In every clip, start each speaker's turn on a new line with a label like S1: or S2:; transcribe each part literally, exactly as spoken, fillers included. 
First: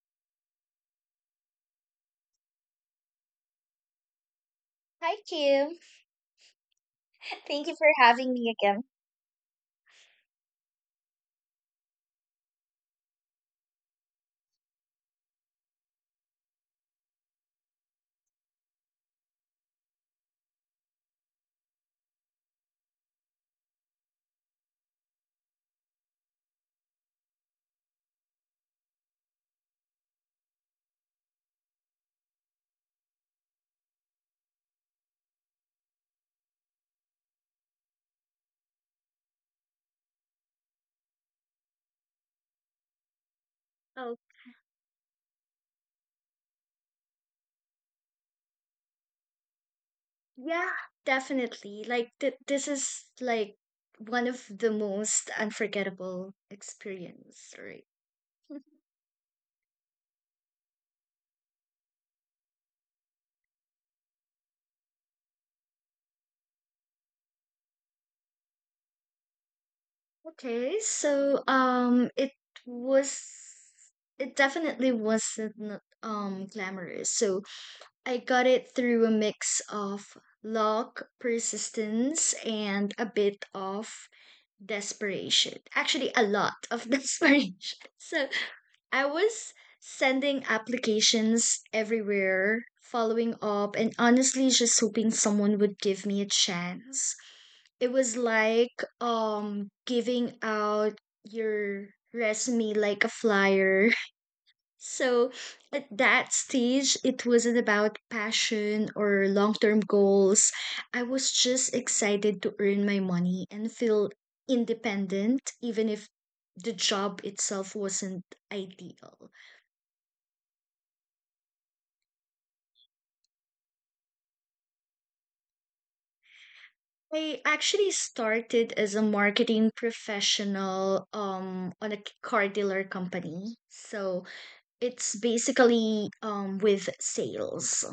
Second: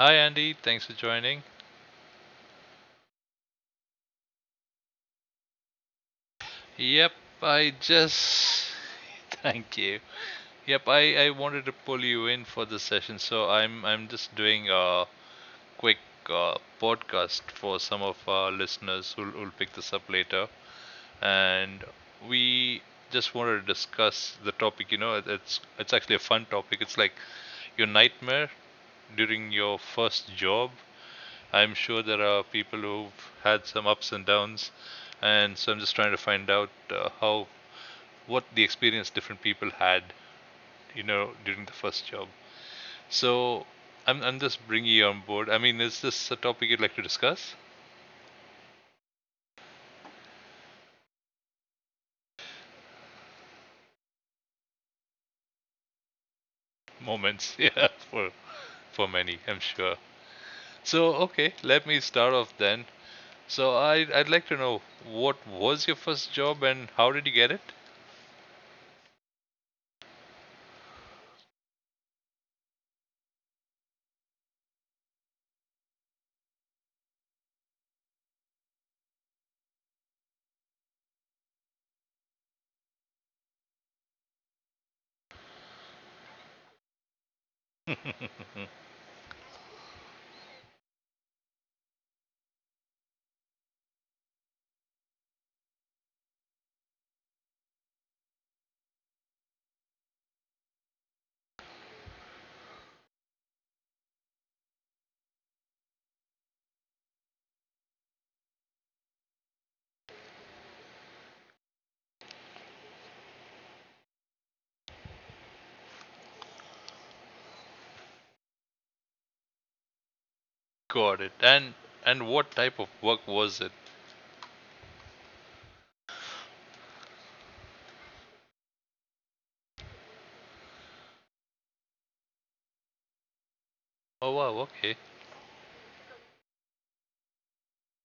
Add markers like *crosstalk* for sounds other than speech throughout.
S1: Hi, Andy. Thanks for joining.
S2: Hi, Kim.
S1: Yep,
S2: Thank
S1: I
S2: you for having me
S1: just.
S2: again.
S1: *laughs* Thank you. Yep, I, I wanted to pull you in for this session, so I'm I'm just doing a quick uh, podcast for some of our listeners who'll pick this up later, and we just wanted to discuss the topic. You know, it- it's it's actually a fun topic. It's like your nightmare during your first job. I'm sure there are people who've had some ups and downs, and so I'm just trying to find out uh, how what the experience different people had, you know, during the first job. So
S2: Oh,
S1: I'm I'm just bringing you on board. I mean, is this a topic you'd like to discuss?
S2: yeah, definitely. Like th this is like one of the most unforgettable
S1: Moments, *laughs*
S2: experience,
S1: yeah,
S2: right?
S1: for
S2: *laughs*
S1: for many, I'm sure. So okay, let me start off then. So I I'd like to know what was your first job and how did you get it?
S2: Okay, so um it was it definitely wasn't um glamorous. So I got it through a mix of luck, persistence, and a bit of desperation. Actually, a lot of *laughs* desperation. So I was sending applications everywhere, following up, and honestly just hoping someone would give me a chance. It was like um giving out your resume like a flyer. *laughs* So at that stage, it wasn't about passion or long term goals. I was just excited to earn my money and feel independent, even if the job itself wasn't ideal.
S1: *laughs* Got it. And and what type of work was it?
S2: I actually started as a marketing professional, um, on a car dealer company.
S1: Oh
S2: So
S1: wow, okay.
S2: it's basically, um, with sales.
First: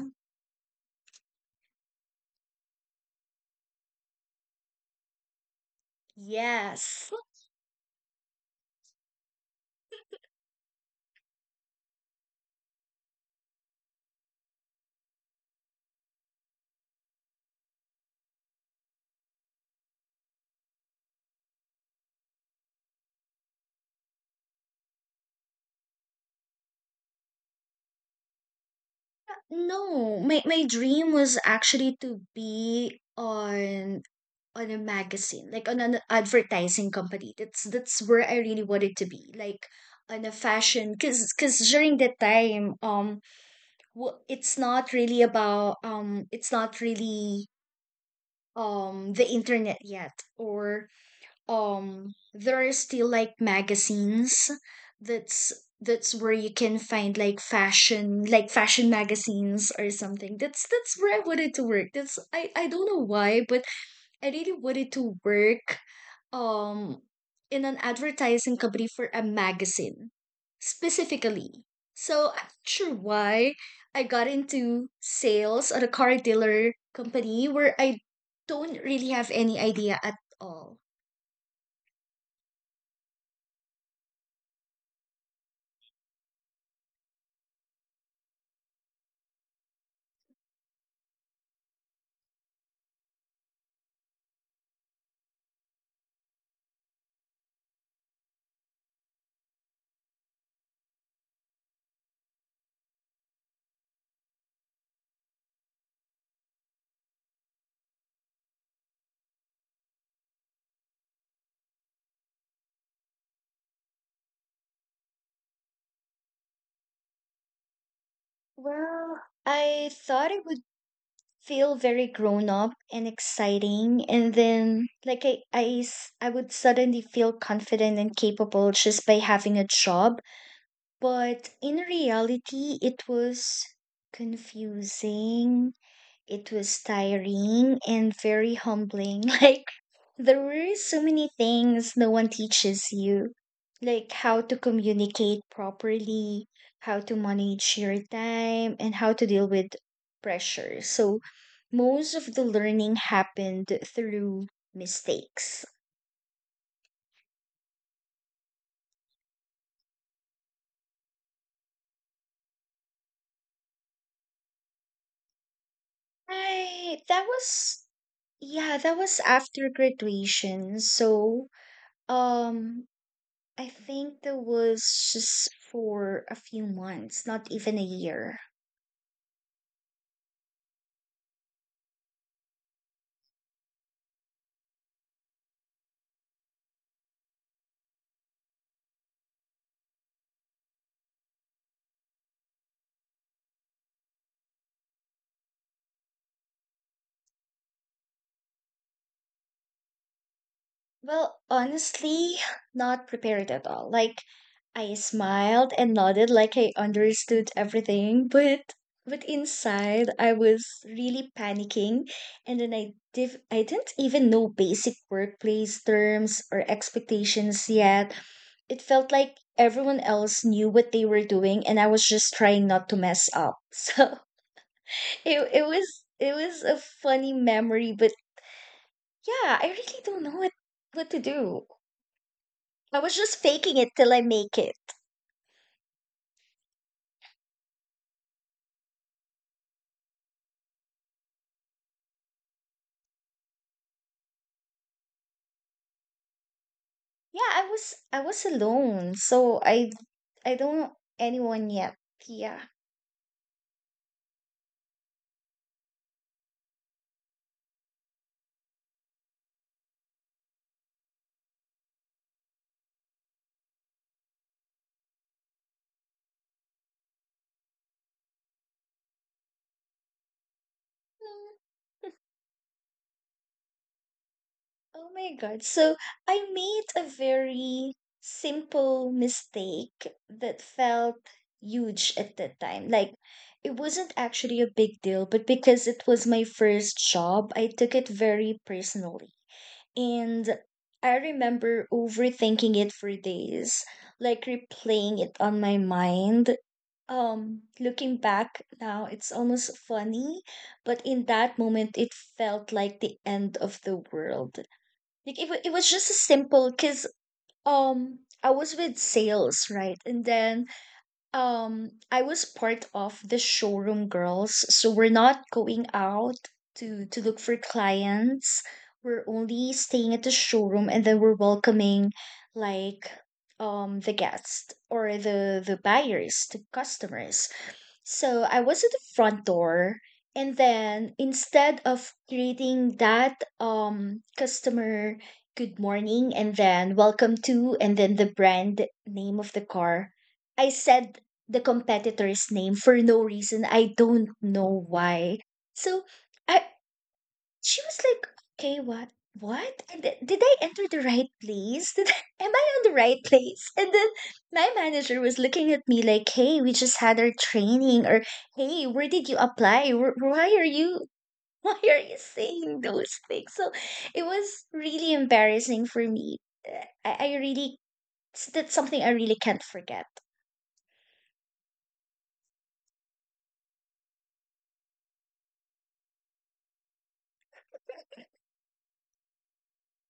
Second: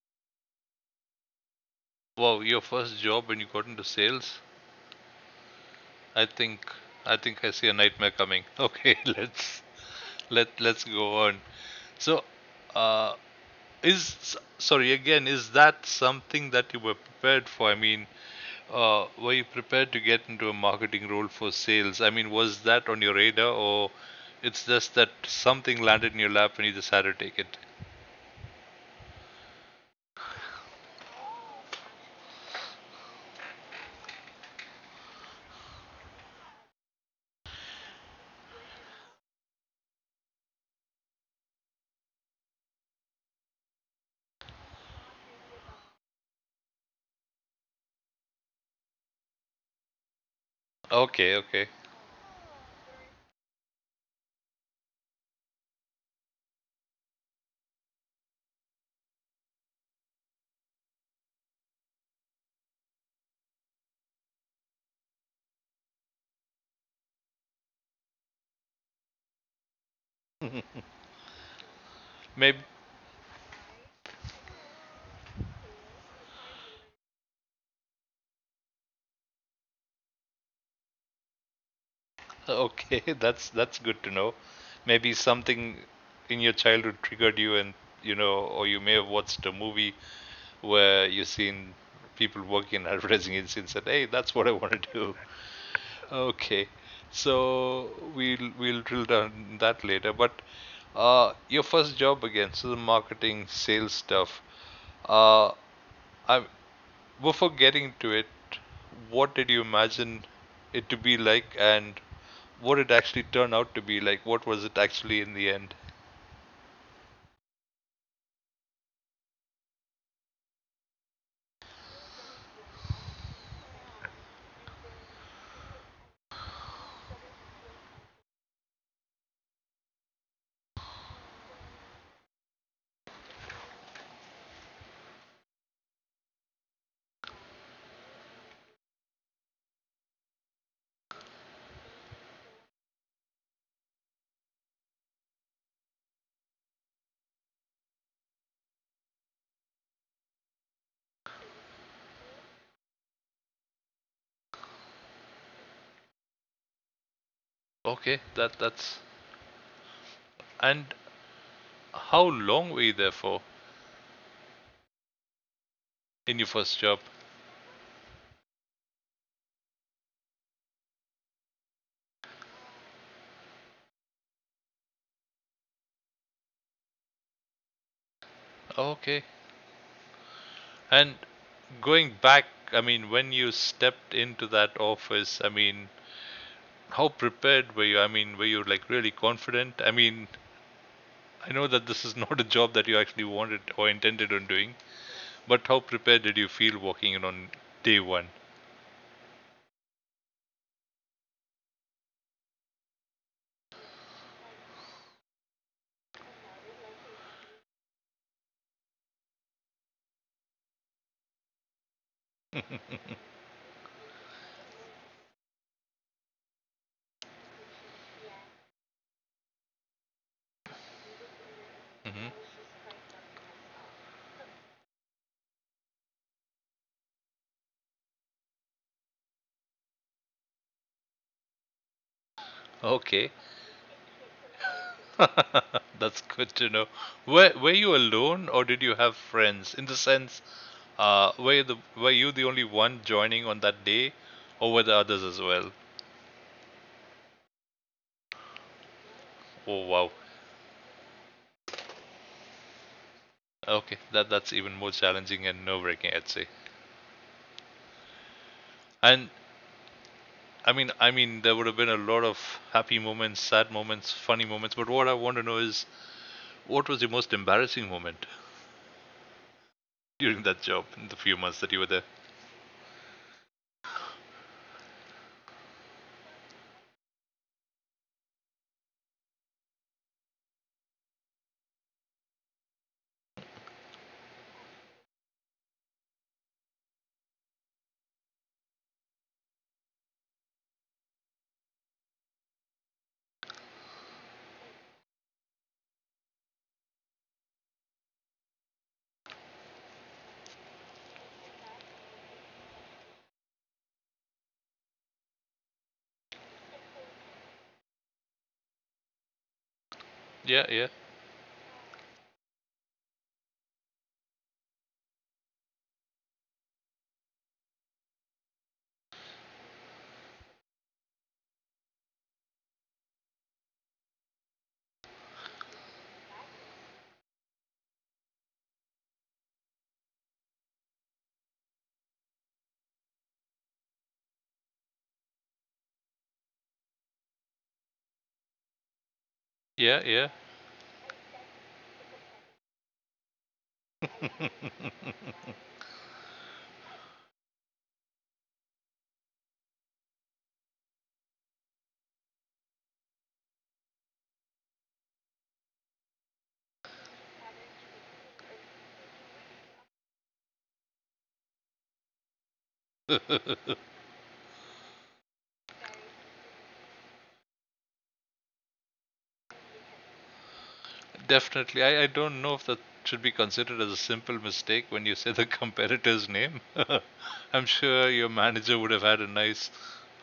S1: Wow, your first job when you got into sales? I think
S2: Yes.
S1: I think I see a nightmare coming. Okay, *laughs* let's let let's go on. So, uh, is sorry again, is that something that you were prepared for? I mean, uh, were you prepared to get into a marketing role for sales? I mean, was that on your radar, or it's just that something landed in your lap and you just had to take it?
S2: No, my, my dream was actually to be on on a magazine, like on an advertising company. That's that's where I really wanted to be, like on a fashion, because because during that time, um, w- it's not really about um, it's not really um the internet yet, or
S1: Okay, okay.
S2: um there are still like magazines that's that's where you can find like fashion like fashion magazines or something. that's that's where I wanted to work. That's i i don't know why, but I really wanted to work um in an advertising company for a magazine specifically. So I'm not
S1: Maybe.
S2: sure why I got into sales at a car dealer company where I don't really have any idea at all.
S1: Okay, *laughs* that's that's good to know. Maybe something in your childhood triggered you, and you know, or you may have watched a movie where you have seen people working in *laughs* advertising agency and said, "Hey, that's what I want to do." *laughs* Okay, so we'll we'll drill down that later. But uh, your first job again, so the marketing, sales stuff. Uh, I'm Before getting to it, what did you imagine it to be like, and what it actually turned out to be like? What was it actually in the end?
S2: Well, I thought it would feel very grown up and exciting, and then like I, I, s- I would suddenly feel confident and capable just by having a job. But in reality, it was confusing, it was tiring, and very humbling. *laughs* Like, there were so many things no one teaches you, like how to communicate properly, how to manage your time, and how to deal with pressure. So, most of the learning happened through mistakes.
S1: Okay, that that's and how long were you there for in your first job?
S2: I, that was yeah, that was after graduation. So Um, I think that was just for a few months, not even a year.
S1: Okay. And going back, I mean, when you stepped into that office, I mean, how prepared were you? I mean, were you like really confident? I mean, I know that this is *laughs* not a job that you actually wanted or intended on doing, but how prepared did you feel walking in on day one? *laughs*
S2: Well, honestly, not prepared at all. Like I smiled and nodded like I understood everything, but but inside I was really panicking, and then I div- I didn't even know basic workplace terms or expectations yet. It felt like everyone else knew what they were doing and I was
S1: Mhm.
S2: just trying not to mess up. *laughs* So It it was it was a funny memory, but yeah, I really don't know what what to do. I was
S1: Okay.
S2: just faking it till I make it.
S1: *laughs* That's good to know. Were were you alone or did you have friends? In the sense, uh, were you the, were you the only one joining on that day, or were the others as well?
S2: Yeah, I was I was alone, so
S1: Oh
S2: I
S1: wow.
S2: I don't know anyone yet. Yeah.
S1: Okay, that that's even more challenging and nerve-wracking, I'd say. And I mean, I mean, there would have been a lot of happy moments, sad moments, funny moments. But what I want to know is, what was your most embarrassing moment *laughs* during that job in the few months
S2: Mm,
S1: that you were there?
S2: Oh my God. So I made a very simple mistake that felt huge at that time. Like it wasn't actually a big deal, but because it was my first job, I took it very personally. And I remember overthinking it for days, like replaying it on my mind. Um, looking back now, it's almost funny, but in that moment, it felt like the end of the world. Like it, wa- it was just a simple, because um I was with sales, right? And then,
S1: Yeah,
S2: um, I was part of the showroom girls, so we're not going out to to look for clients. We're only staying at the showroom and then we're welcoming like um the guests or the the buyers, the customers. So I was at the front door, and then instead of greeting that um customer good morning and then welcome to and then the brand name of the
S1: yeah,
S2: car,
S1: yeah,
S2: I said the competitor's name for no reason. I don't know why. So I she was like, okay, what? What? And th- did I enter the right place? *laughs* Did I, am I on the right place? And then my manager was looking at me like, hey, we just had our training, or hey, where did you apply? Wh- Why are you *laughs* why are you saying those
S1: yeah.
S2: things? So
S1: *laughs*
S2: it was really embarrassing for me. Uh, I, I really, that's something I really can't forget.
S1: Definitely. I, I don't know if that should be considered as a simple mistake when you say the competitor's name. *laughs* I'm sure your manager would have had a nice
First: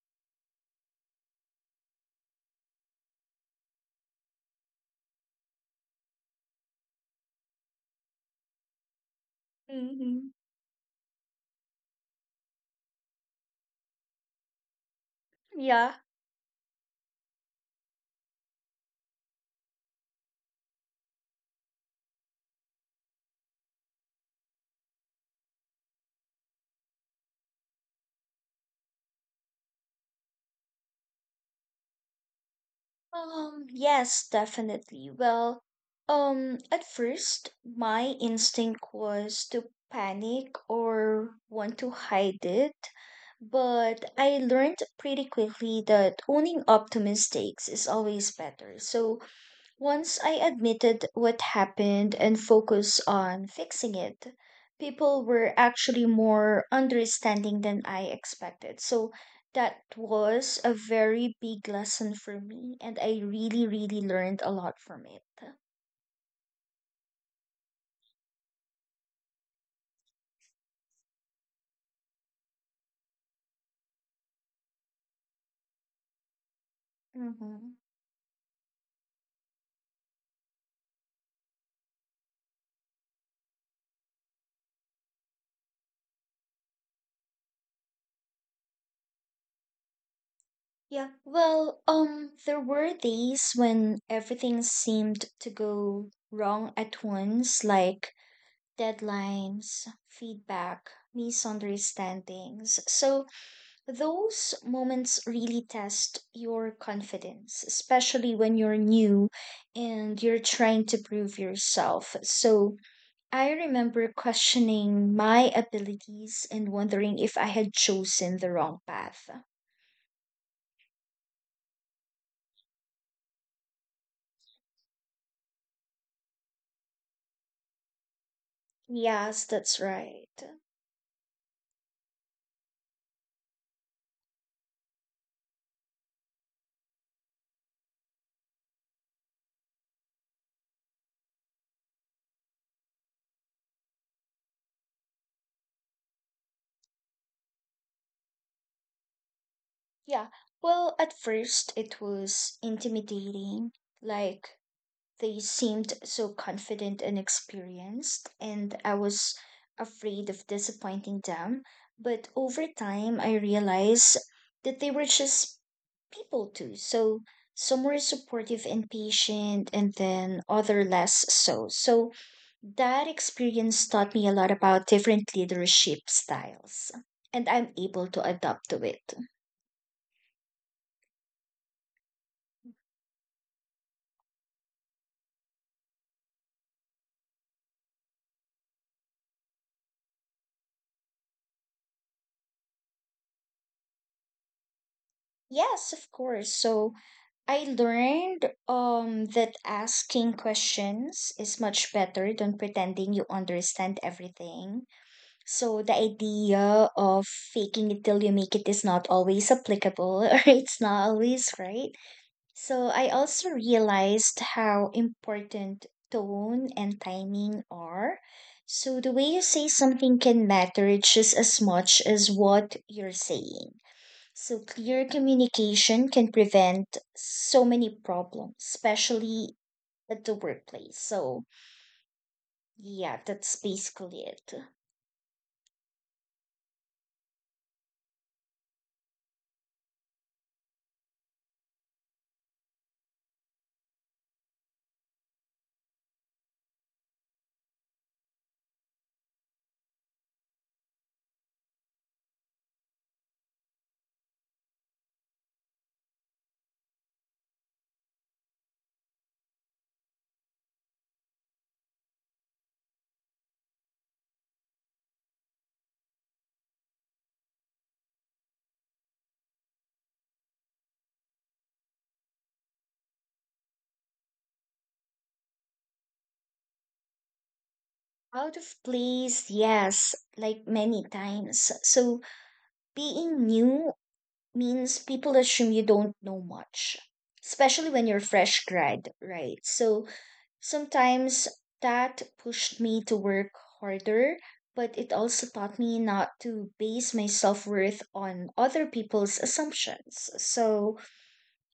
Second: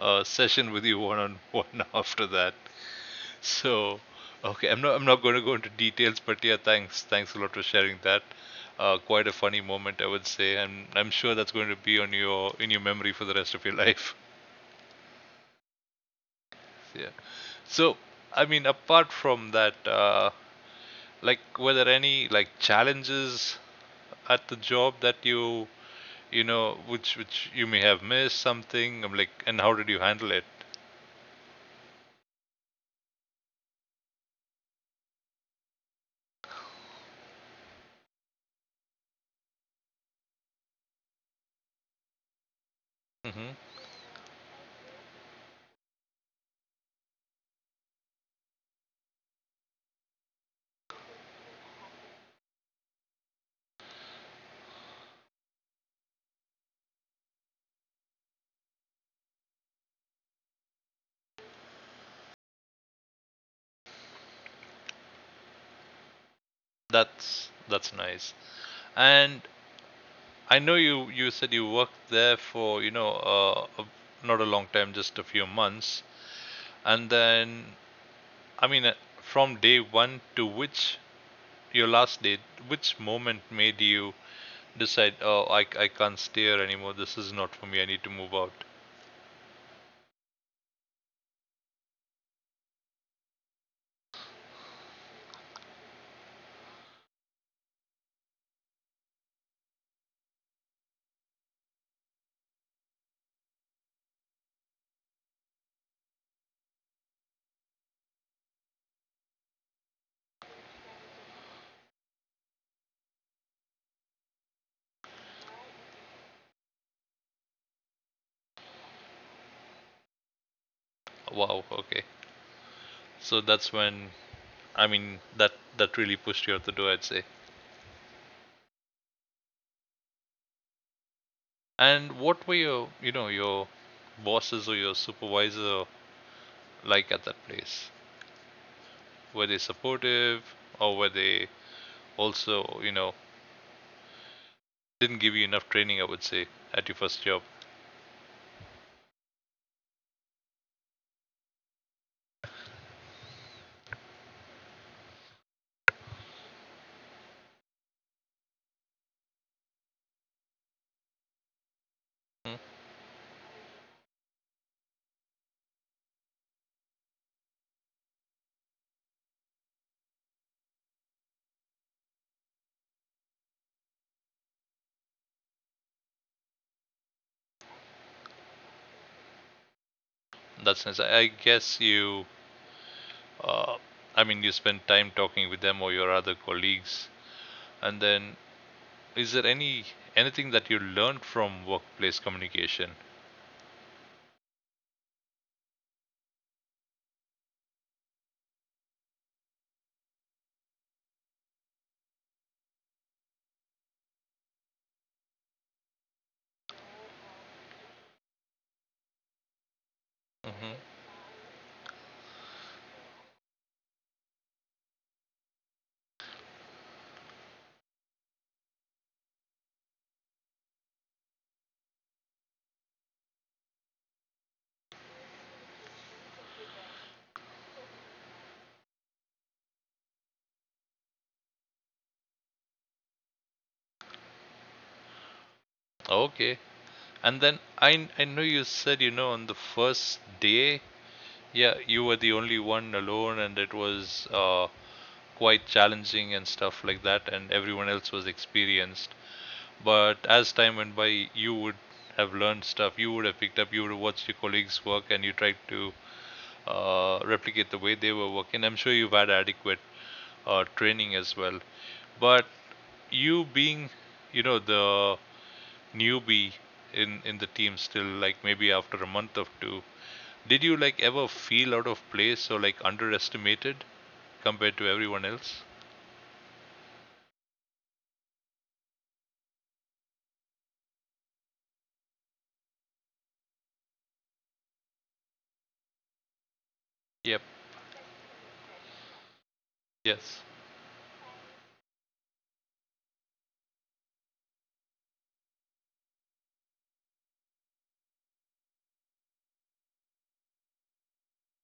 S1: uh, session with you one on one *laughs* after that. So, okay, I'm not I'm not going to go into details, but yeah, thanks thanks a lot for sharing that. Uh, quite a funny moment, I would
S2: Hmm.
S1: say, and I'm sure that's going to be on your, in your memory for the rest of your life. *laughs*
S2: Yeah.
S1: Yeah. So, I mean, apart from that, uh, like, were there any like challenges at the job that you you know, which which you may have missed something, I'm like, and how did you handle it?
S2: Um, yes, definitely. Well, um, at first, my instinct was to panic or want to hide it,
S1: Hmm.
S2: but I learned pretty quickly that owning up to mistakes is always better. So, once I admitted what happened and focused on fixing it, people were actually more understanding than I expected. So that was a very big lesson for me, and I really, really learned a lot from it.
S1: That's that's nice. And I know you you said, you worked there for, you know, uh, a- not a long time, just a few months, and
S2: Hmm.
S1: then, I mean, uh, from day one to which your last day, which moment made you decide, oh, i, I can't stay here anymore, this is not for me, I need to move out?
S2: Yeah, well, um, there were days when everything seemed to go wrong at once, like deadlines, feedback, misunderstandings. So those moments really test your confidence, especially when you're new and you're trying to prove yourself. So I remember questioning my abilities and wondering if I had chosen the wrong path.
S1: Wow, okay. So that's when, I mean, that that really pushed you out the door, I'd say.
S2: Yes, that's right.
S1: And what were your, you know, your bosses or your supervisor like at that place? Were they supportive or were they also, you know, didn't give you enough training? I would say at your first job.
S2: Yeah. Well, at first it was intimidating. Like, they seemed so confident and experienced, and I was afraid of disappointing them. But
S1: Hmm.
S2: over time, I realized that they were just people too. So some were supportive and patient, and then other less so. So that experience taught me a lot about different leadership styles, and I'm able to adapt to it.
S1: That's nice. I guess you. Uh, I mean, you spend time talking with them or your other colleagues. And then, is there any, anything that you learned from workplace communication?
S2: Yes, of course. So I learned um that asking questions is much better than pretending you understand everything. So the idea of faking it till you make it is not always applicable, *laughs* or it's
S1: Hmm.
S2: not always right. So I also realized how important tone and timing are. So the way you say something can matter just as much as what you're saying. So clear communication can prevent so many problems, especially at the workplace. So yeah, that's basically it.
S1: Okay. And then I I know you said, you know, on the first day, yeah, you were the only one alone, and it was uh, quite challenging and stuff like that, and everyone else was experienced. But as time went by, you would have learned stuff. You would have picked up. You would have watched your colleagues work, and you tried to uh, replicate the way they were working. I'm sure you've had adequate uh, training as well. But you being, you know, the newbie in in the team still, like maybe after a month or two, did you like ever feel out of place or like underestimated compared to everyone else?
S2: Out of place, yes, like many times. So being new means people assume you don't know much,
S1: Yep.
S2: especially when you're fresh grad, right? So
S1: Yes.
S2: sometimes that pushed me to work harder, but it also taught me not to base my self-worth on other people's assumptions. So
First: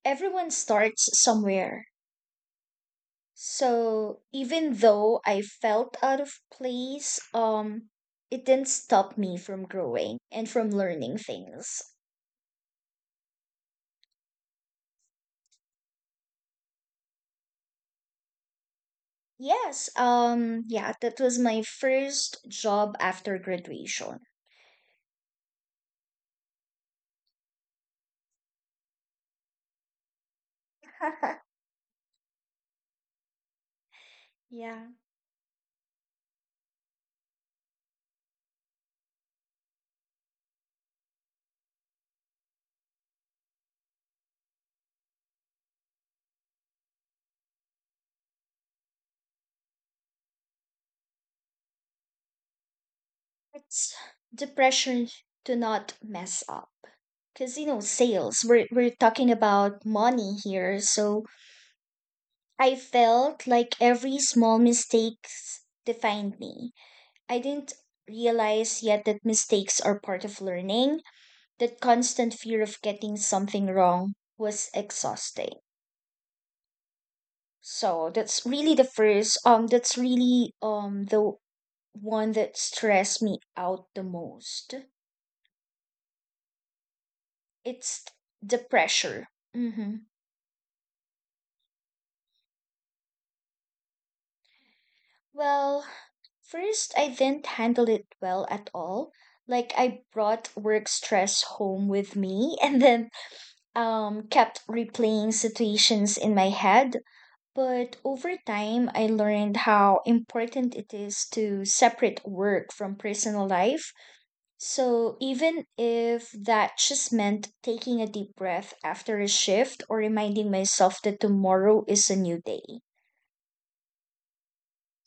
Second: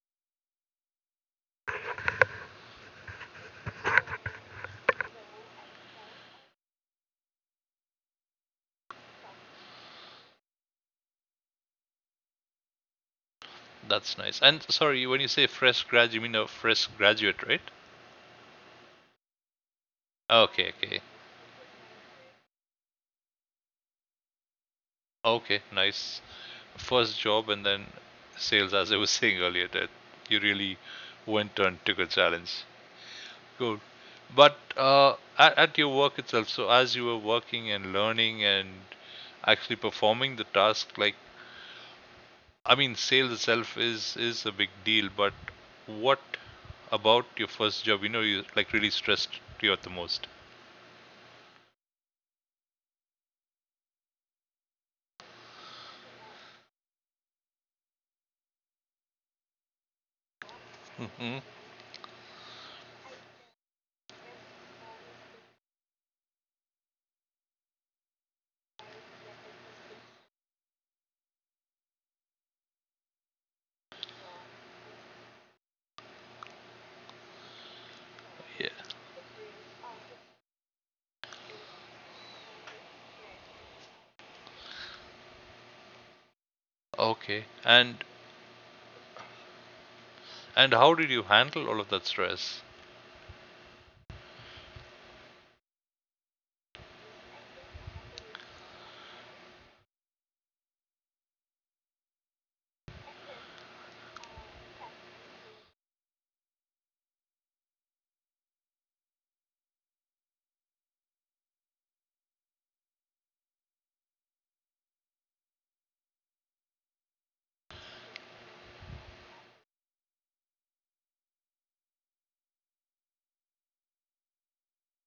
S2: everyone starts somewhere. So even though I felt out of place, um, it didn't stop me from growing and from learning things.
S1: That's nice. And sorry, when you say fresh grad, you mean a fresh graduate, right?
S2: Yes, um,
S1: Okay.
S2: yeah,
S1: Okay.
S2: that was my first job after graduation.
S1: Okay. Nice. First job and then sales, as I was *laughs* saying earlier, that you really
S2: *laughs*
S1: went on, took a challenge. Good. But
S2: Yeah,
S1: uh, at, at your work itself, so as you were working and learning and actually performing the task, like I mean, sales itself is is a big deal, but what about your first job? You know, you like really stressed you out the most.
S2: it's the pressure to not mess up. Because, you know, sales, we're, we're talking about money here. So
S1: Hmm.
S2: I felt like every small mistake defined me. I didn't realize yet that mistakes are part of learning. That constant fear of getting something wrong was exhausting. So that's
S1: Yeah.
S2: really the first um that's really um the one that stressed me out the most.
S1: Okay. And
S2: It's the pressure. Mhm.
S1: and how did you handle all of that stress?
S2: Well, first I didn't handle it well at all. Like I brought work stress home with me *laughs* and then um kept replaying situations in my head. But over time, I learned how important it is to separate work from personal life. So even if that just meant taking a deep breath after a shift or reminding myself that tomorrow is a new day.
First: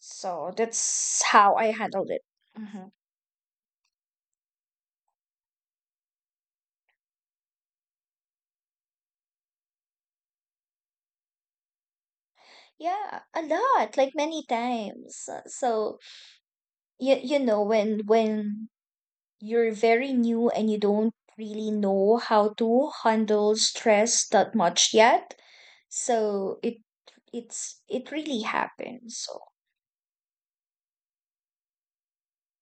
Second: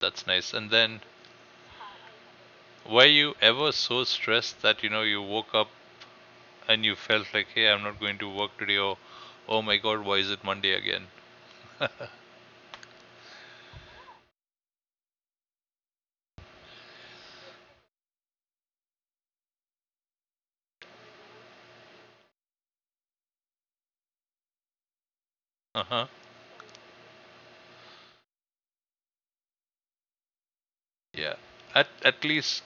S1: That's nice. And then
S2: that's how I handled it. Mhm.
S1: were you ever so stressed that, you know, you woke up and you felt like, hey, I'm not going to work today, or oh my God, why is it Monday again?
S2: Yeah, a lot, like many times. Uh, So you you know when when you're very new and you don't really know how to handle stress that much yet.
S1: Uh huh.
S2: So it it's it really happened. So
S1: Yeah. At at least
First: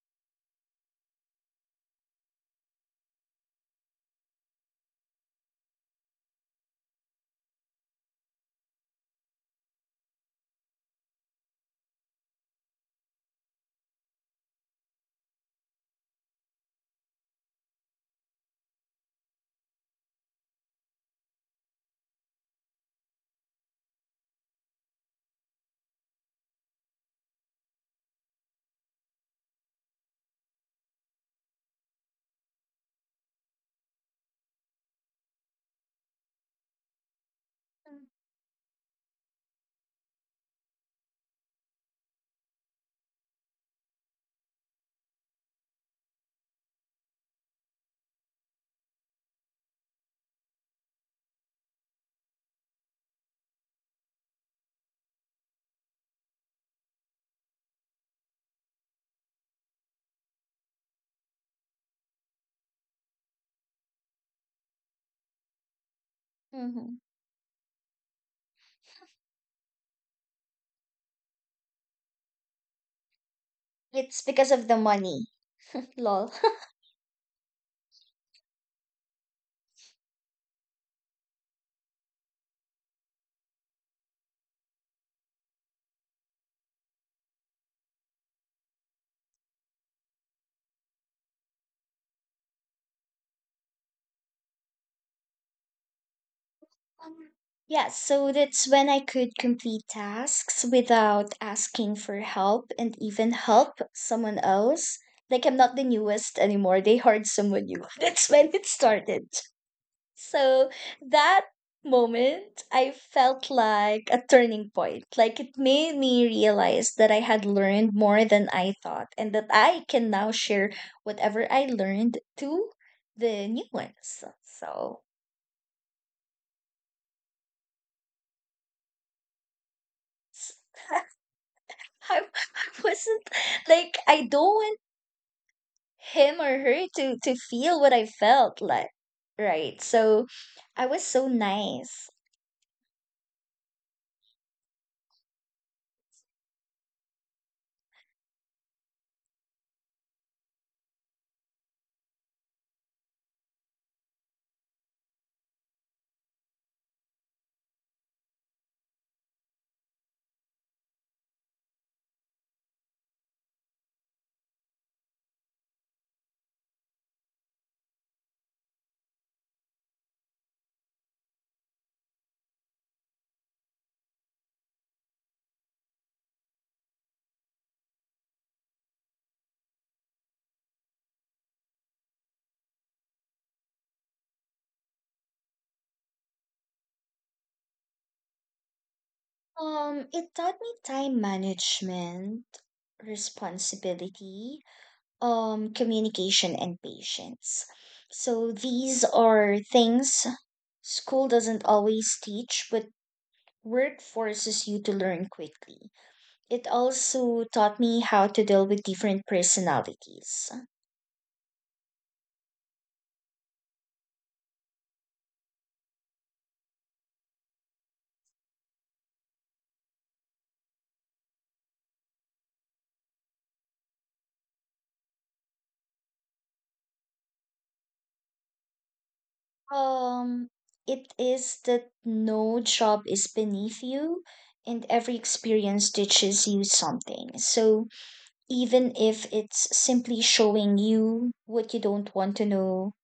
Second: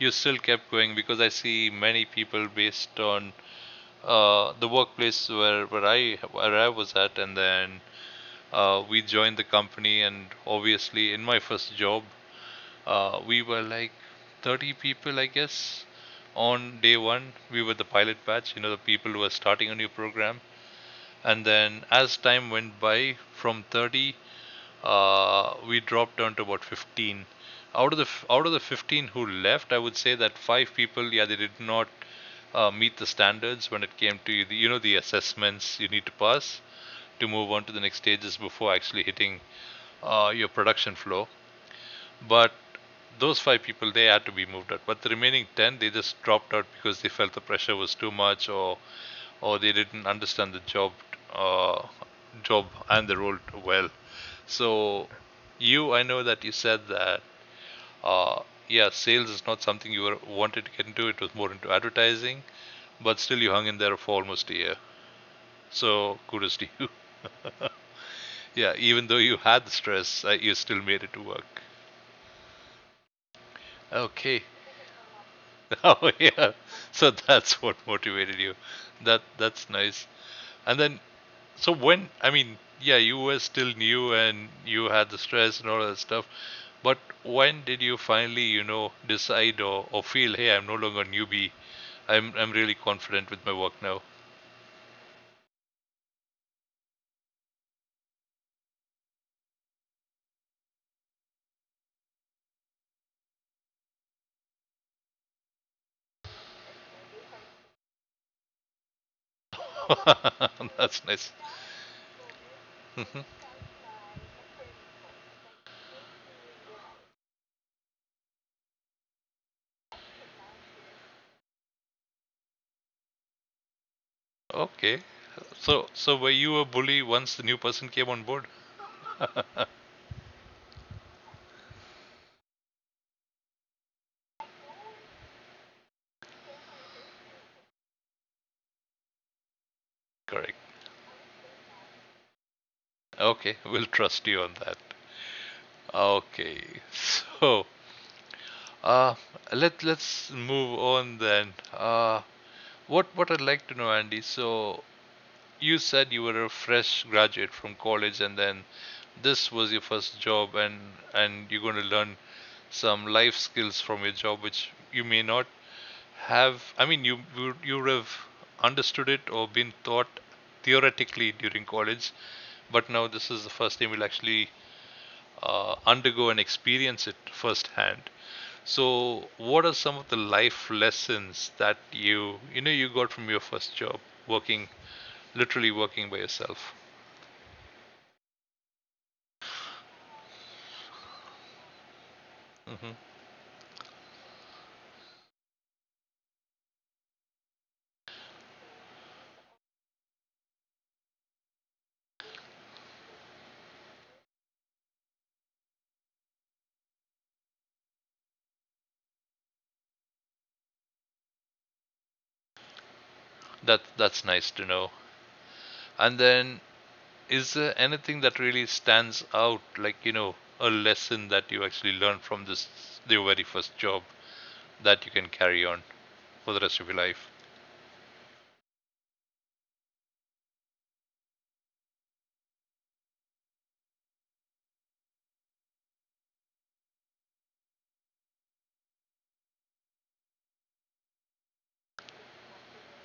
S1: you still kept going because I see many people based on uh, the workplace where where I, where I was at, and then uh, we joined the company. And obviously, in my first job, uh, we were like thirty people, I guess. On day one, we were the pilot batch. You know, the people who were starting a new program. And then, as time went by, from thirty, uh, we dropped down to about fifteen. Out of the, out of the fifteen who left, I would say that five people, yeah, they did not uh, meet the standards when it came to the, you know, the assessments you need to pass to move on to the next
S2: Mm.
S1: stages before actually hitting uh, your production flow. But those five people they had to be moved out, but the remaining ten, they just dropped out because they felt the pressure was too much, or or they didn't understand the job, uh, job and the role well. So you, I know that you said that, uh, yeah, sales is not something you were wanted to get into. It was more into advertising, but still you hung in there for almost a year. So kudos to you.
S2: Mhm.
S1: *laughs* Yeah, even though you had the stress, uh, you still made it to work.
S2: It's
S1: Okay.
S2: because
S1: *laughs*
S2: of the money. *laughs*
S1: Oh
S2: Lol.
S1: yeah. So that's what motivated you. That that's nice. And then, so when, I mean, yeah, you were still new and you had the stress and all that stuff, but when did you finally, you know, decide or, or feel, hey, I'm no longer a newbie. I'm I'm really confident with my work now.
S2: Um, yeah, so that's when I could complete tasks without asking for help and even help someone else. Like I'm not the newest anymore. They hired someone new. *laughs* That's when it started. So
S1: *laughs* That's nice.
S2: that moment, I
S1: Mhm.
S2: felt like a turning point. Like it made me realize that I had learned more than I thought and that I can now share whatever I learned to the new ones. So
S1: Okay. So so were you a bully once the new person came on board? *laughs*
S2: s- *laughs* I, I wasn't like, I don't want him or her to, to feel what I felt like. Right. So
S1: Correct.
S2: I was so nice.
S1: Okay, we'll trust you on that. Okay. *laughs* So, uh let let's move on then. Uh What what I'd like to know, Andy, so you said you were a fresh graduate from college, and then this was your first job, and and you're going to learn some life skills from your job which you may not have, I mean, you would you would have understood it or been taught theoretically during college, but now this is the first time you'll actually uh, undergo and experience it firsthand. So, what are some of the life lessons that you you know, you got from your first job working literally working by yourself.
S2: Um, it taught me time management,
S1: Hmm.
S2: responsibility, um, communication, and patience. So these are things school doesn't always teach, but work forces you to learn quickly. It also taught me how to deal with different personalities.
S1: That that's nice to know. And then, is there anything that really stands out, like, you know, a lesson that you actually learned from this, your very first job, that you can carry on for the rest of your life?
S2: Um, it is that no job is beneath you, and every experience teaches you something. So even if it's simply showing you what you don't want to know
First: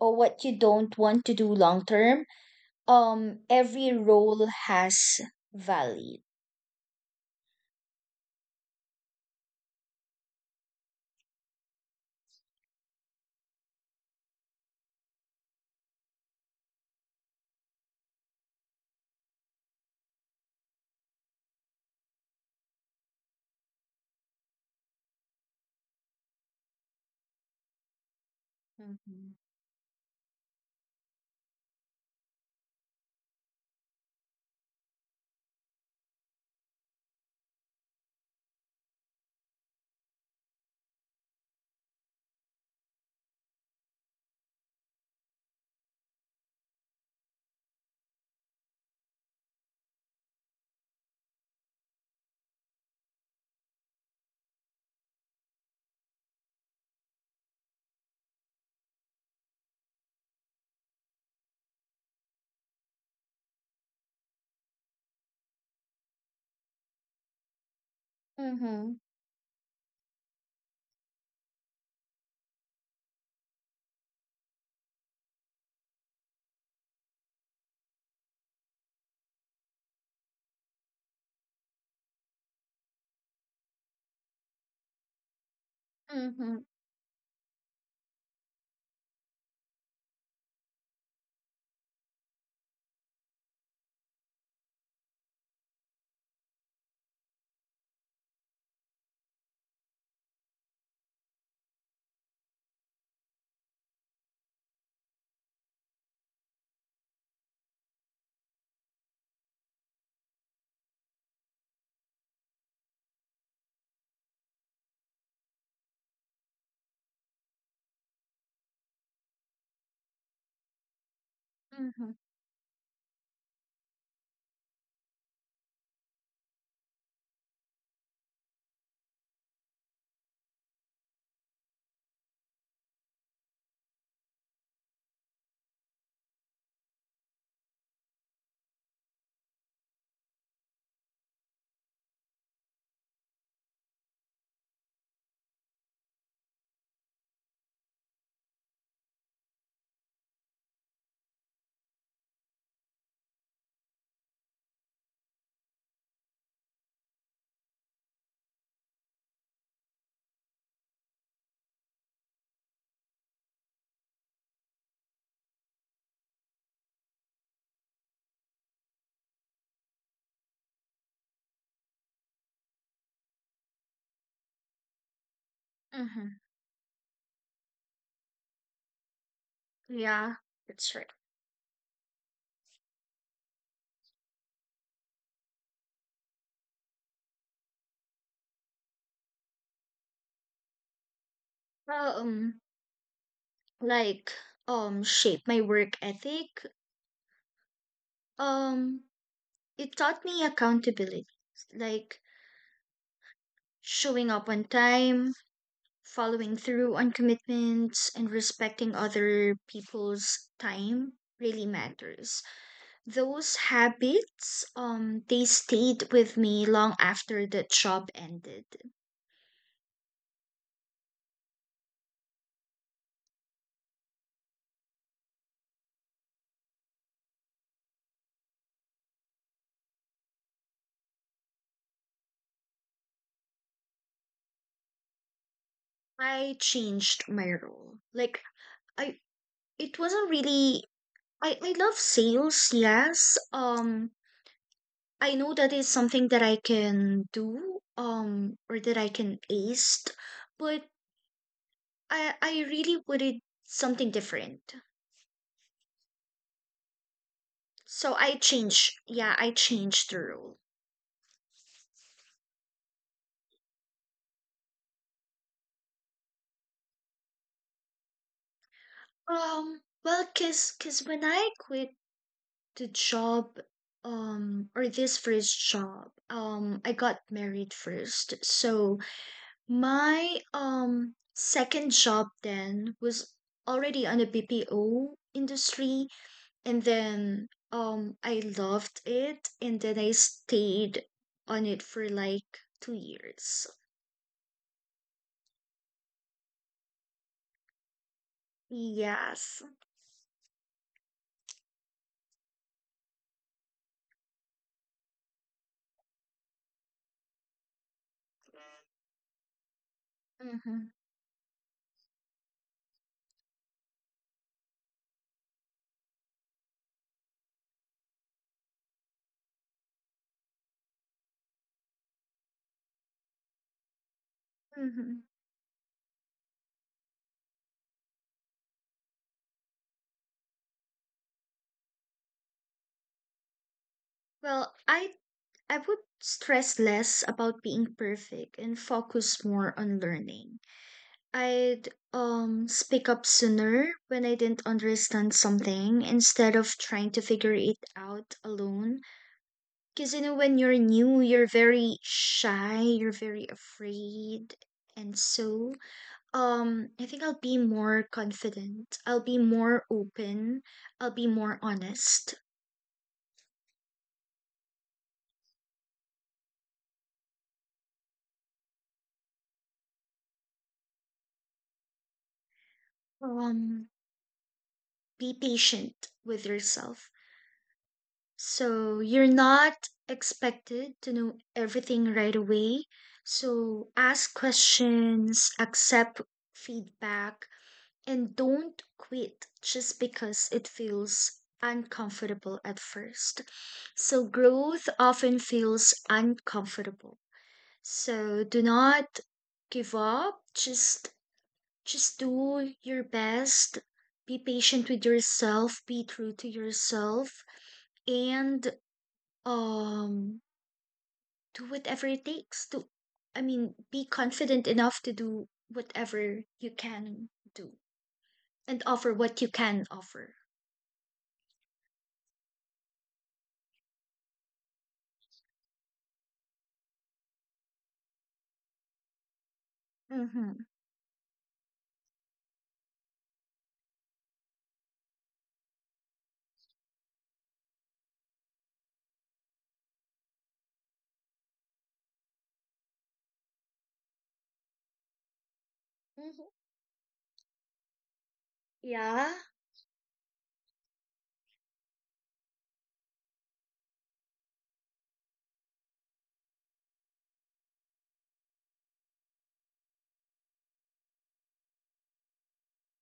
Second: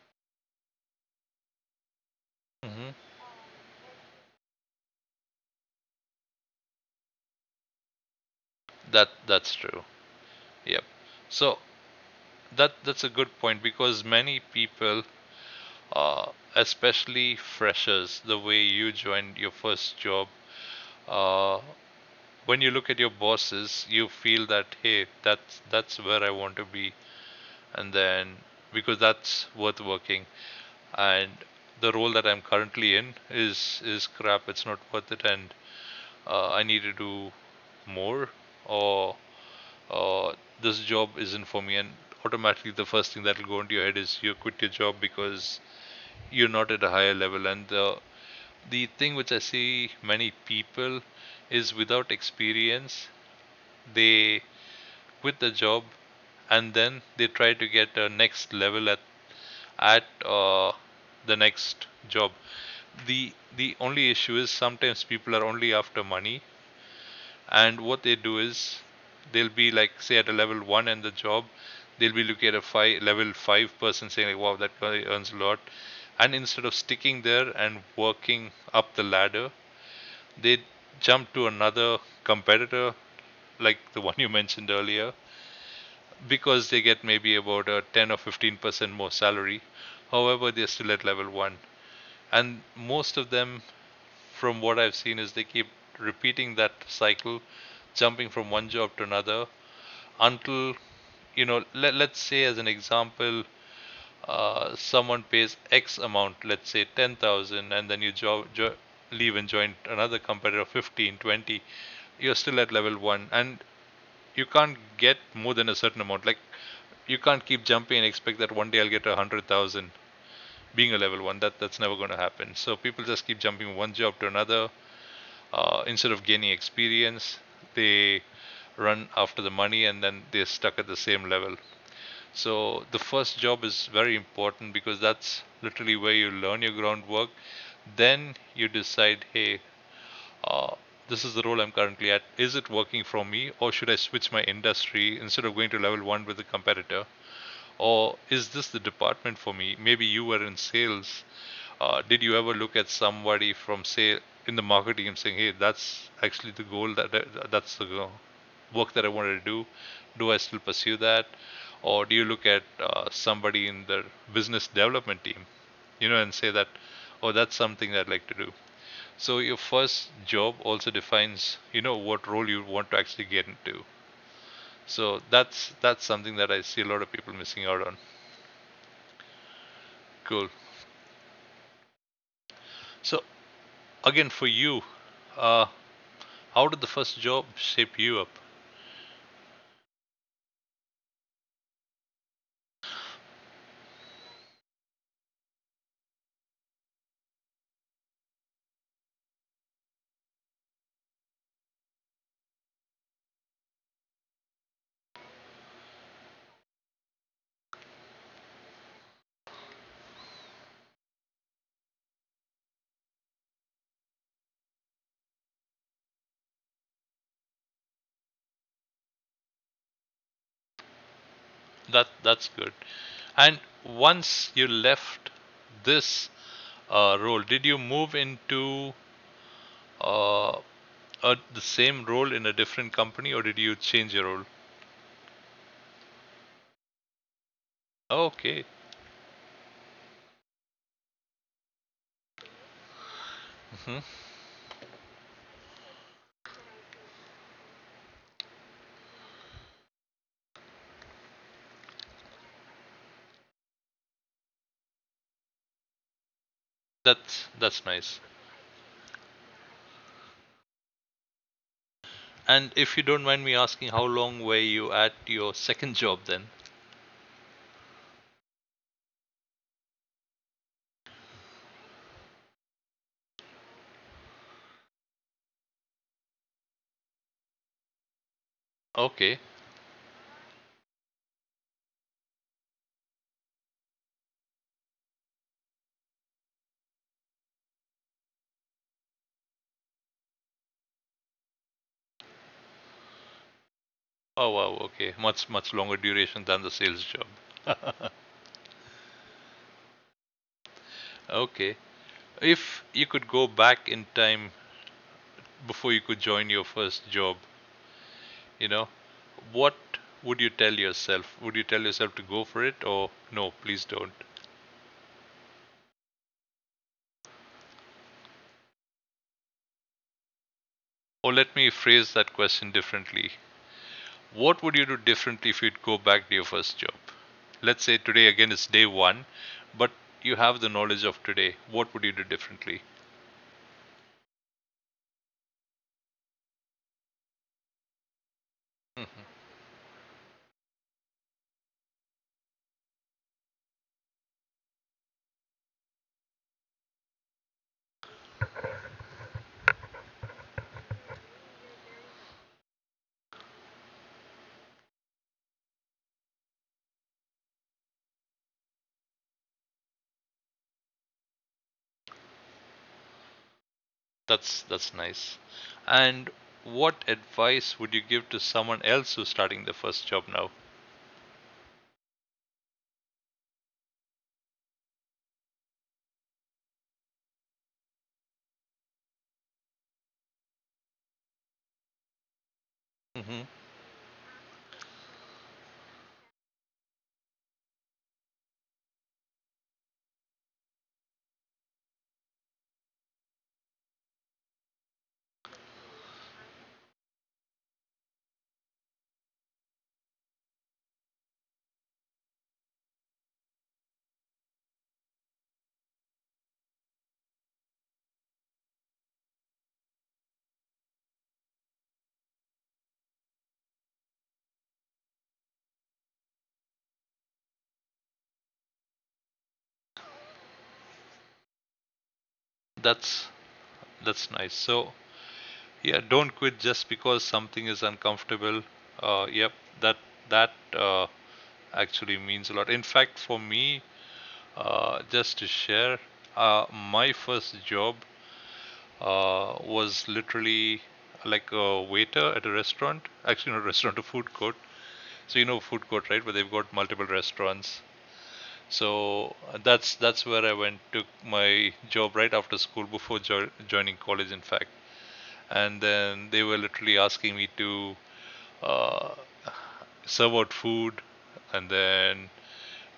S2: or what you don't want to do long term,
S1: Hmm.
S2: um every role has value.
S1: That that's true. Yep. So that that's a good point because many people, uh, especially freshers, the way you joined your first job, uh, when you look at your bosses, you feel that hey, that's that's where I want to be, and then because
S2: Mm-hmm.
S1: that's worth working. And the role that I'm currently in is is crap. It's not worth it, and uh, I need to do more, or uh, this job isn't for me. And automatically, the first thing that will go into your head is you quit your job because you're not at a higher level. And the the thing which I see many people is without experience, they With the job and then they try to get a next level at at uh, the next job. The the only issue is sometimes people are only after money, and what they do is
S2: Mm-hmm.
S1: they'll be like say at a level one in the job. They'll be looking at a five level five person saying like wow, that guy earns a lot, and instead of sticking there and working up the ladder, they jump to another competitor like the *laughs* one you mentioned earlier
S2: Mm-hmm.
S1: because they get maybe about a ten or fifteen percent more salary. However, they're still at level one. And most of them, from what I've seen, is they keep repeating that cycle, jumping from one job to another until, you know, let, let's say as an example, uh, someone pays X amount, let's say ten thousand, and then you jo- jo- leave and join another competitor fifteen, twenty, you're still at level one. And you can't get more than a certain amount. Like you can't keep jumping and expect that one day I'll get a hundred thousand. Being a level one, that that's never
S2: Mm-hmm.
S1: going to happen. So people just keep jumping one job to another uh, instead of gaining experience. They run after the money and then they're stuck at the same level. So the first job is very important because that's literally where you learn your groundwork. Then you decide, hey, uh, this is the role I'm currently at. Is it working for me, or should I switch my industry instead of going to level one with a competitor? Or is this the department for me? Maybe you were in sales. Uh, did you ever look at somebody from say in the marketing and saying, "Hey, that's actually the goal that that- that's the work that I wanted to do. Do I still pursue that?" Or do you look at uh, somebody in the business development team, you know, and say that, "Oh, that's something that I'd like to do." So your first job also defines, you know, what role you want to actually get into. So that's that's
S2: Mm-hmm.
S1: something that I see a lot of people missing out on.
S2: Yeah,
S1: Cool.
S2: that's right.
S1: So again, for you, uh, how did the first job shape you up?
S2: Well, um, like, um, shape my work ethic. Um, it taught me accountability, like showing up on time, following through on commitments and respecting other people's time really matters. Those habits, um, they stayed with me long after the job ended.
S1: That that's good. And once you left this uh, role, did you move into uh, a, the same role in a different company, or did you change your role?
S2: I changed my role. Like
S1: Okay,
S2: I it wasn't really. I, I love sales, yes.
S1: hmm,
S2: Um I know that is something that I can do, um, or that I can ace, but I I really wanted something different.
S1: that's that's
S2: So
S1: nice.
S2: I changed. Yeah, I changed the role.
S1: And if you don't mind me asking, how long were you at your second job then?
S2: Um, well, cause, cause when I quit the job, um, or this first job, um, I got married first. So
S1: Okay.
S2: my um second job then was already on the B P O industry, and then um I loved it, and then I stayed on it for like two years.
S1: Oh wow. Okay. Much much longer duration than the sales job.
S2: Yes.
S1: *laughs* Okay. If you could go back in time before you could join your first job, you know, what would you tell
S2: Mm-hmm.
S1: yourself? Would you tell yourself to go for it or no, please don't? Or let me phrase that question differently. What would you do
S2: Mm-hmm.
S1: differently if you'd go back to your first job? Let's say today again is day one, but you have the knowledge of today. What would you do differently?
S2: Well, I I would stress less about being perfect and
S1: Mhm.
S2: focus more on learning. I'd um speak up sooner when I didn't understand something instead of trying to figure it out alone. Because you know when you're new, you're very shy, you're very afraid. And so, um, I think I'll be more confident. I'll be more open. I'll be more honest.
S1: That's that's nice. And what advice would you give to someone else who's starting the first job now?
S2: Um, be patient with yourself. So you're not expected to know everything right away.
S1: Hmm.
S2: So ask questions, accept feedback, and don't quit just because it feels uncomfortable at first. So growth often feels uncomfortable. So do not give up. Just just do your best. Be patient with yourself, be true to yourself, and um, do whatever it takes to, I mean, be confident enough to do whatever you can do and offer what you can offer.
S1: That's that's nice. So yeah, don't quit just because something is uncomfortable. Uh, yep, that that
S2: Mm-hmm.
S1: uh, actually means a lot. In fact, for me, uh, just to share, uh, my first job uh, was literally like a waiter at a restaurant. Actually, not a restaurant, a food court. So you know food court, right? Where
S2: Hmm.
S1: they've got multiple restaurants.
S2: Yeah.
S1: So uh, that's that's where I went. Took my job right after school, before jo- joining college, in fact. And then they were literally asking me to uh, serve out food, and then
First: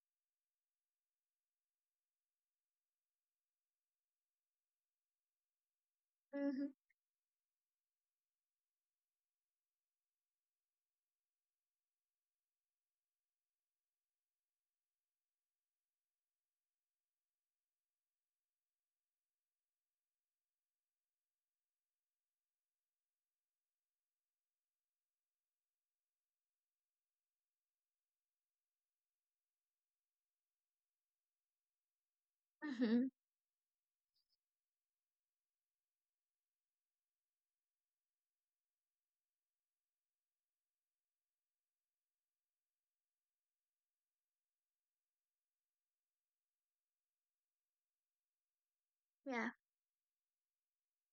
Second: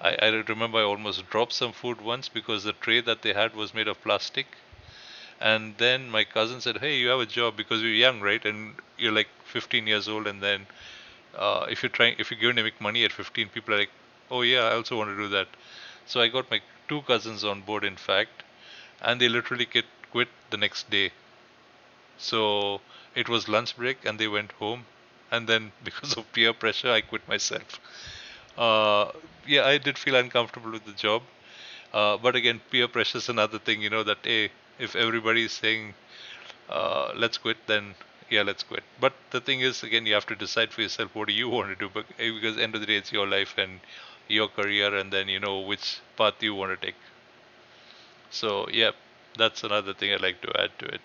S1: I, I remember I almost dropped some food once because the tray that they had was made of plastic. And then my cousin
S2: Hmm.
S1: said, "Hey, you have a job because you're young, right? And you're like fifteen years old. And then uh, if you're trying, if you're going to make money at fifteen, people are like, oh yeah, I also want to do that." So I got my two cousins on board, in fact, and they literally quit, the next day. So it was lunch break, and they went home. And then *laughs* because of peer pressure, I quit myself. Uh, yeah, I did feel uncomfortable with the job. Uh, but again,
S2: Mm-hmm.
S1: peer
S2: Mm-hmm.
S1: pressure is another thing, you know, that hey, if everybody is saying uh, let's quit, then yeah, let's quit. But the thing is, again, you have to decide for yourself what do you want to do, bec- eh, because end of the day, it's your life and your career, and then you know which path you want to take. So yeah,
S2: Yeah.
S1: that's another thing I'd like to add to it.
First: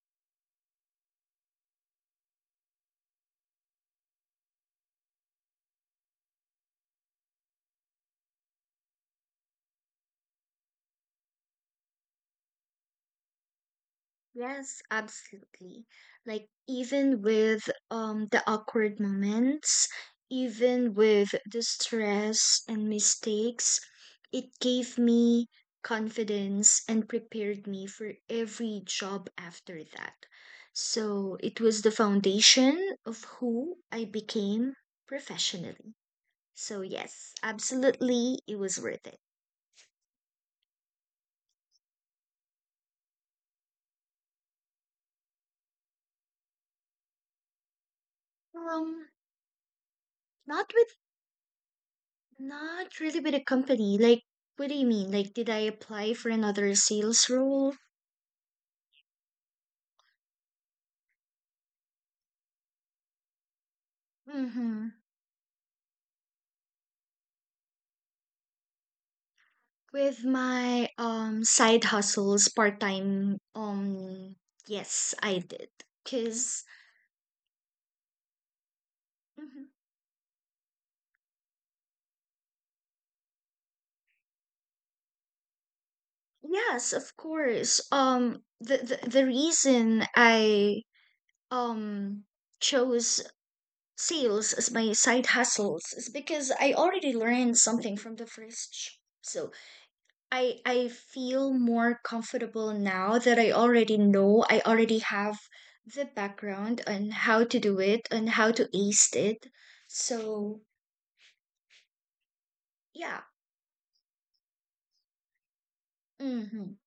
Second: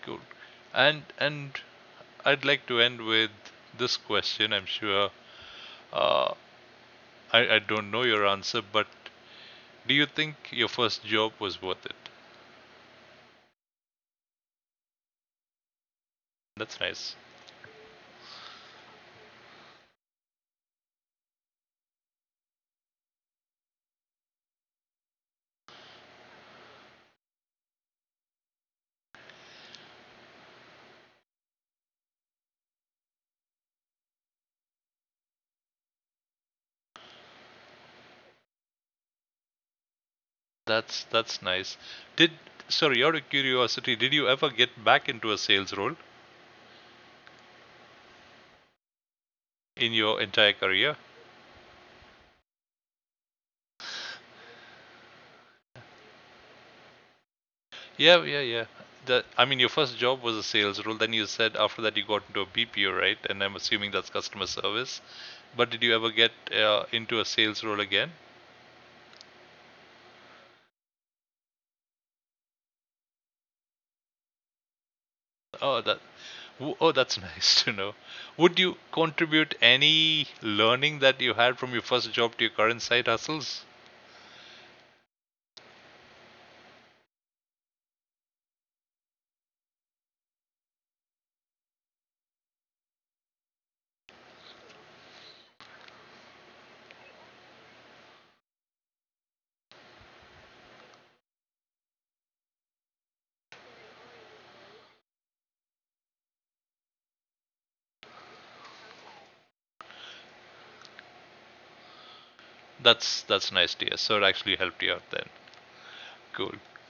S1: Cool. And and I'd like to end with this question. I'm sure uh, I I don't know your answer, but do you think your first job was worth it?
S2: Yes, absolutely. Like
S1: That's nice.
S2: even with um the awkward moments, even with the stress and mistakes, it gave me confidence and prepared me for every job after that. So it was the foundation of who I became professionally. So yes, absolutely it was worth it.
S1: That's that's nice. Did sorry, out of curiosity, did you ever get back into a sales role
S2: Um
S1: in your entire
S2: not.
S1: career?
S2: Not really with a company. Like, what do you mean? Like, did I apply for another sales role?
S1: Yeah, yeah, yeah. That I mean, your first job was a sales role. Then you said after that you got into a B P O, right? And I'm assuming that's customer
S2: Mm-hmm.
S1: service. But did you ever get uh, into a sales role again?
S2: With my um side hustles part time. Um, yes, I did.
S1: Oh, that
S2: Because
S1: w- oh, that's *laughs* nice to know. Would you contribute any learning that you had from your first job to your current side hustles?
S2: Yes, of course. Um, the, the the reason I um chose sales as my side hustles is because I already learned something from the first. Job. So I I feel more comfortable now that I already know, I already have the background on how to do it and how to ace it. So,
S1: That's
S2: yeah.
S1: that's nice to hear. So it actually helped you out then. Cool.
S2: Hmm.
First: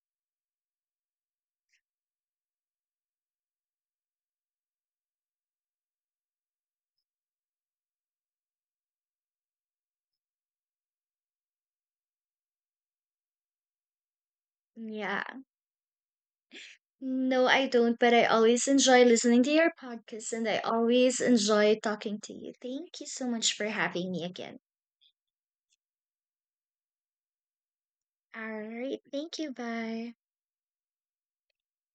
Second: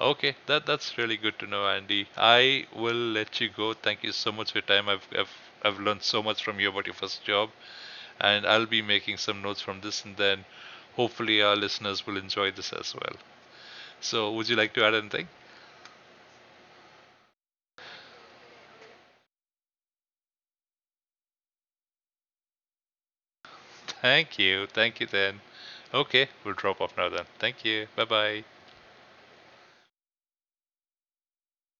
S1: Okay, that that's really good to know, Andy. I will let you go. Thank you so much for your time. I've I've I've learned so much from you about your first job, and I'll be making some notes from this, and then hopefully our listeners will enjoy this as well. So, would you like to add
S2: Yeah.
S1: anything?
S2: No, I don't, but I always enjoy listening to your podcast and I always enjoy talking to you. Thank you so much for
S1: *laughs*
S2: having me
S1: Thank
S2: again.
S1: you, thank you. Then, okay, we'll drop off now. Then, thank you. Bye bye.
S2: All right. Thank you. Bye.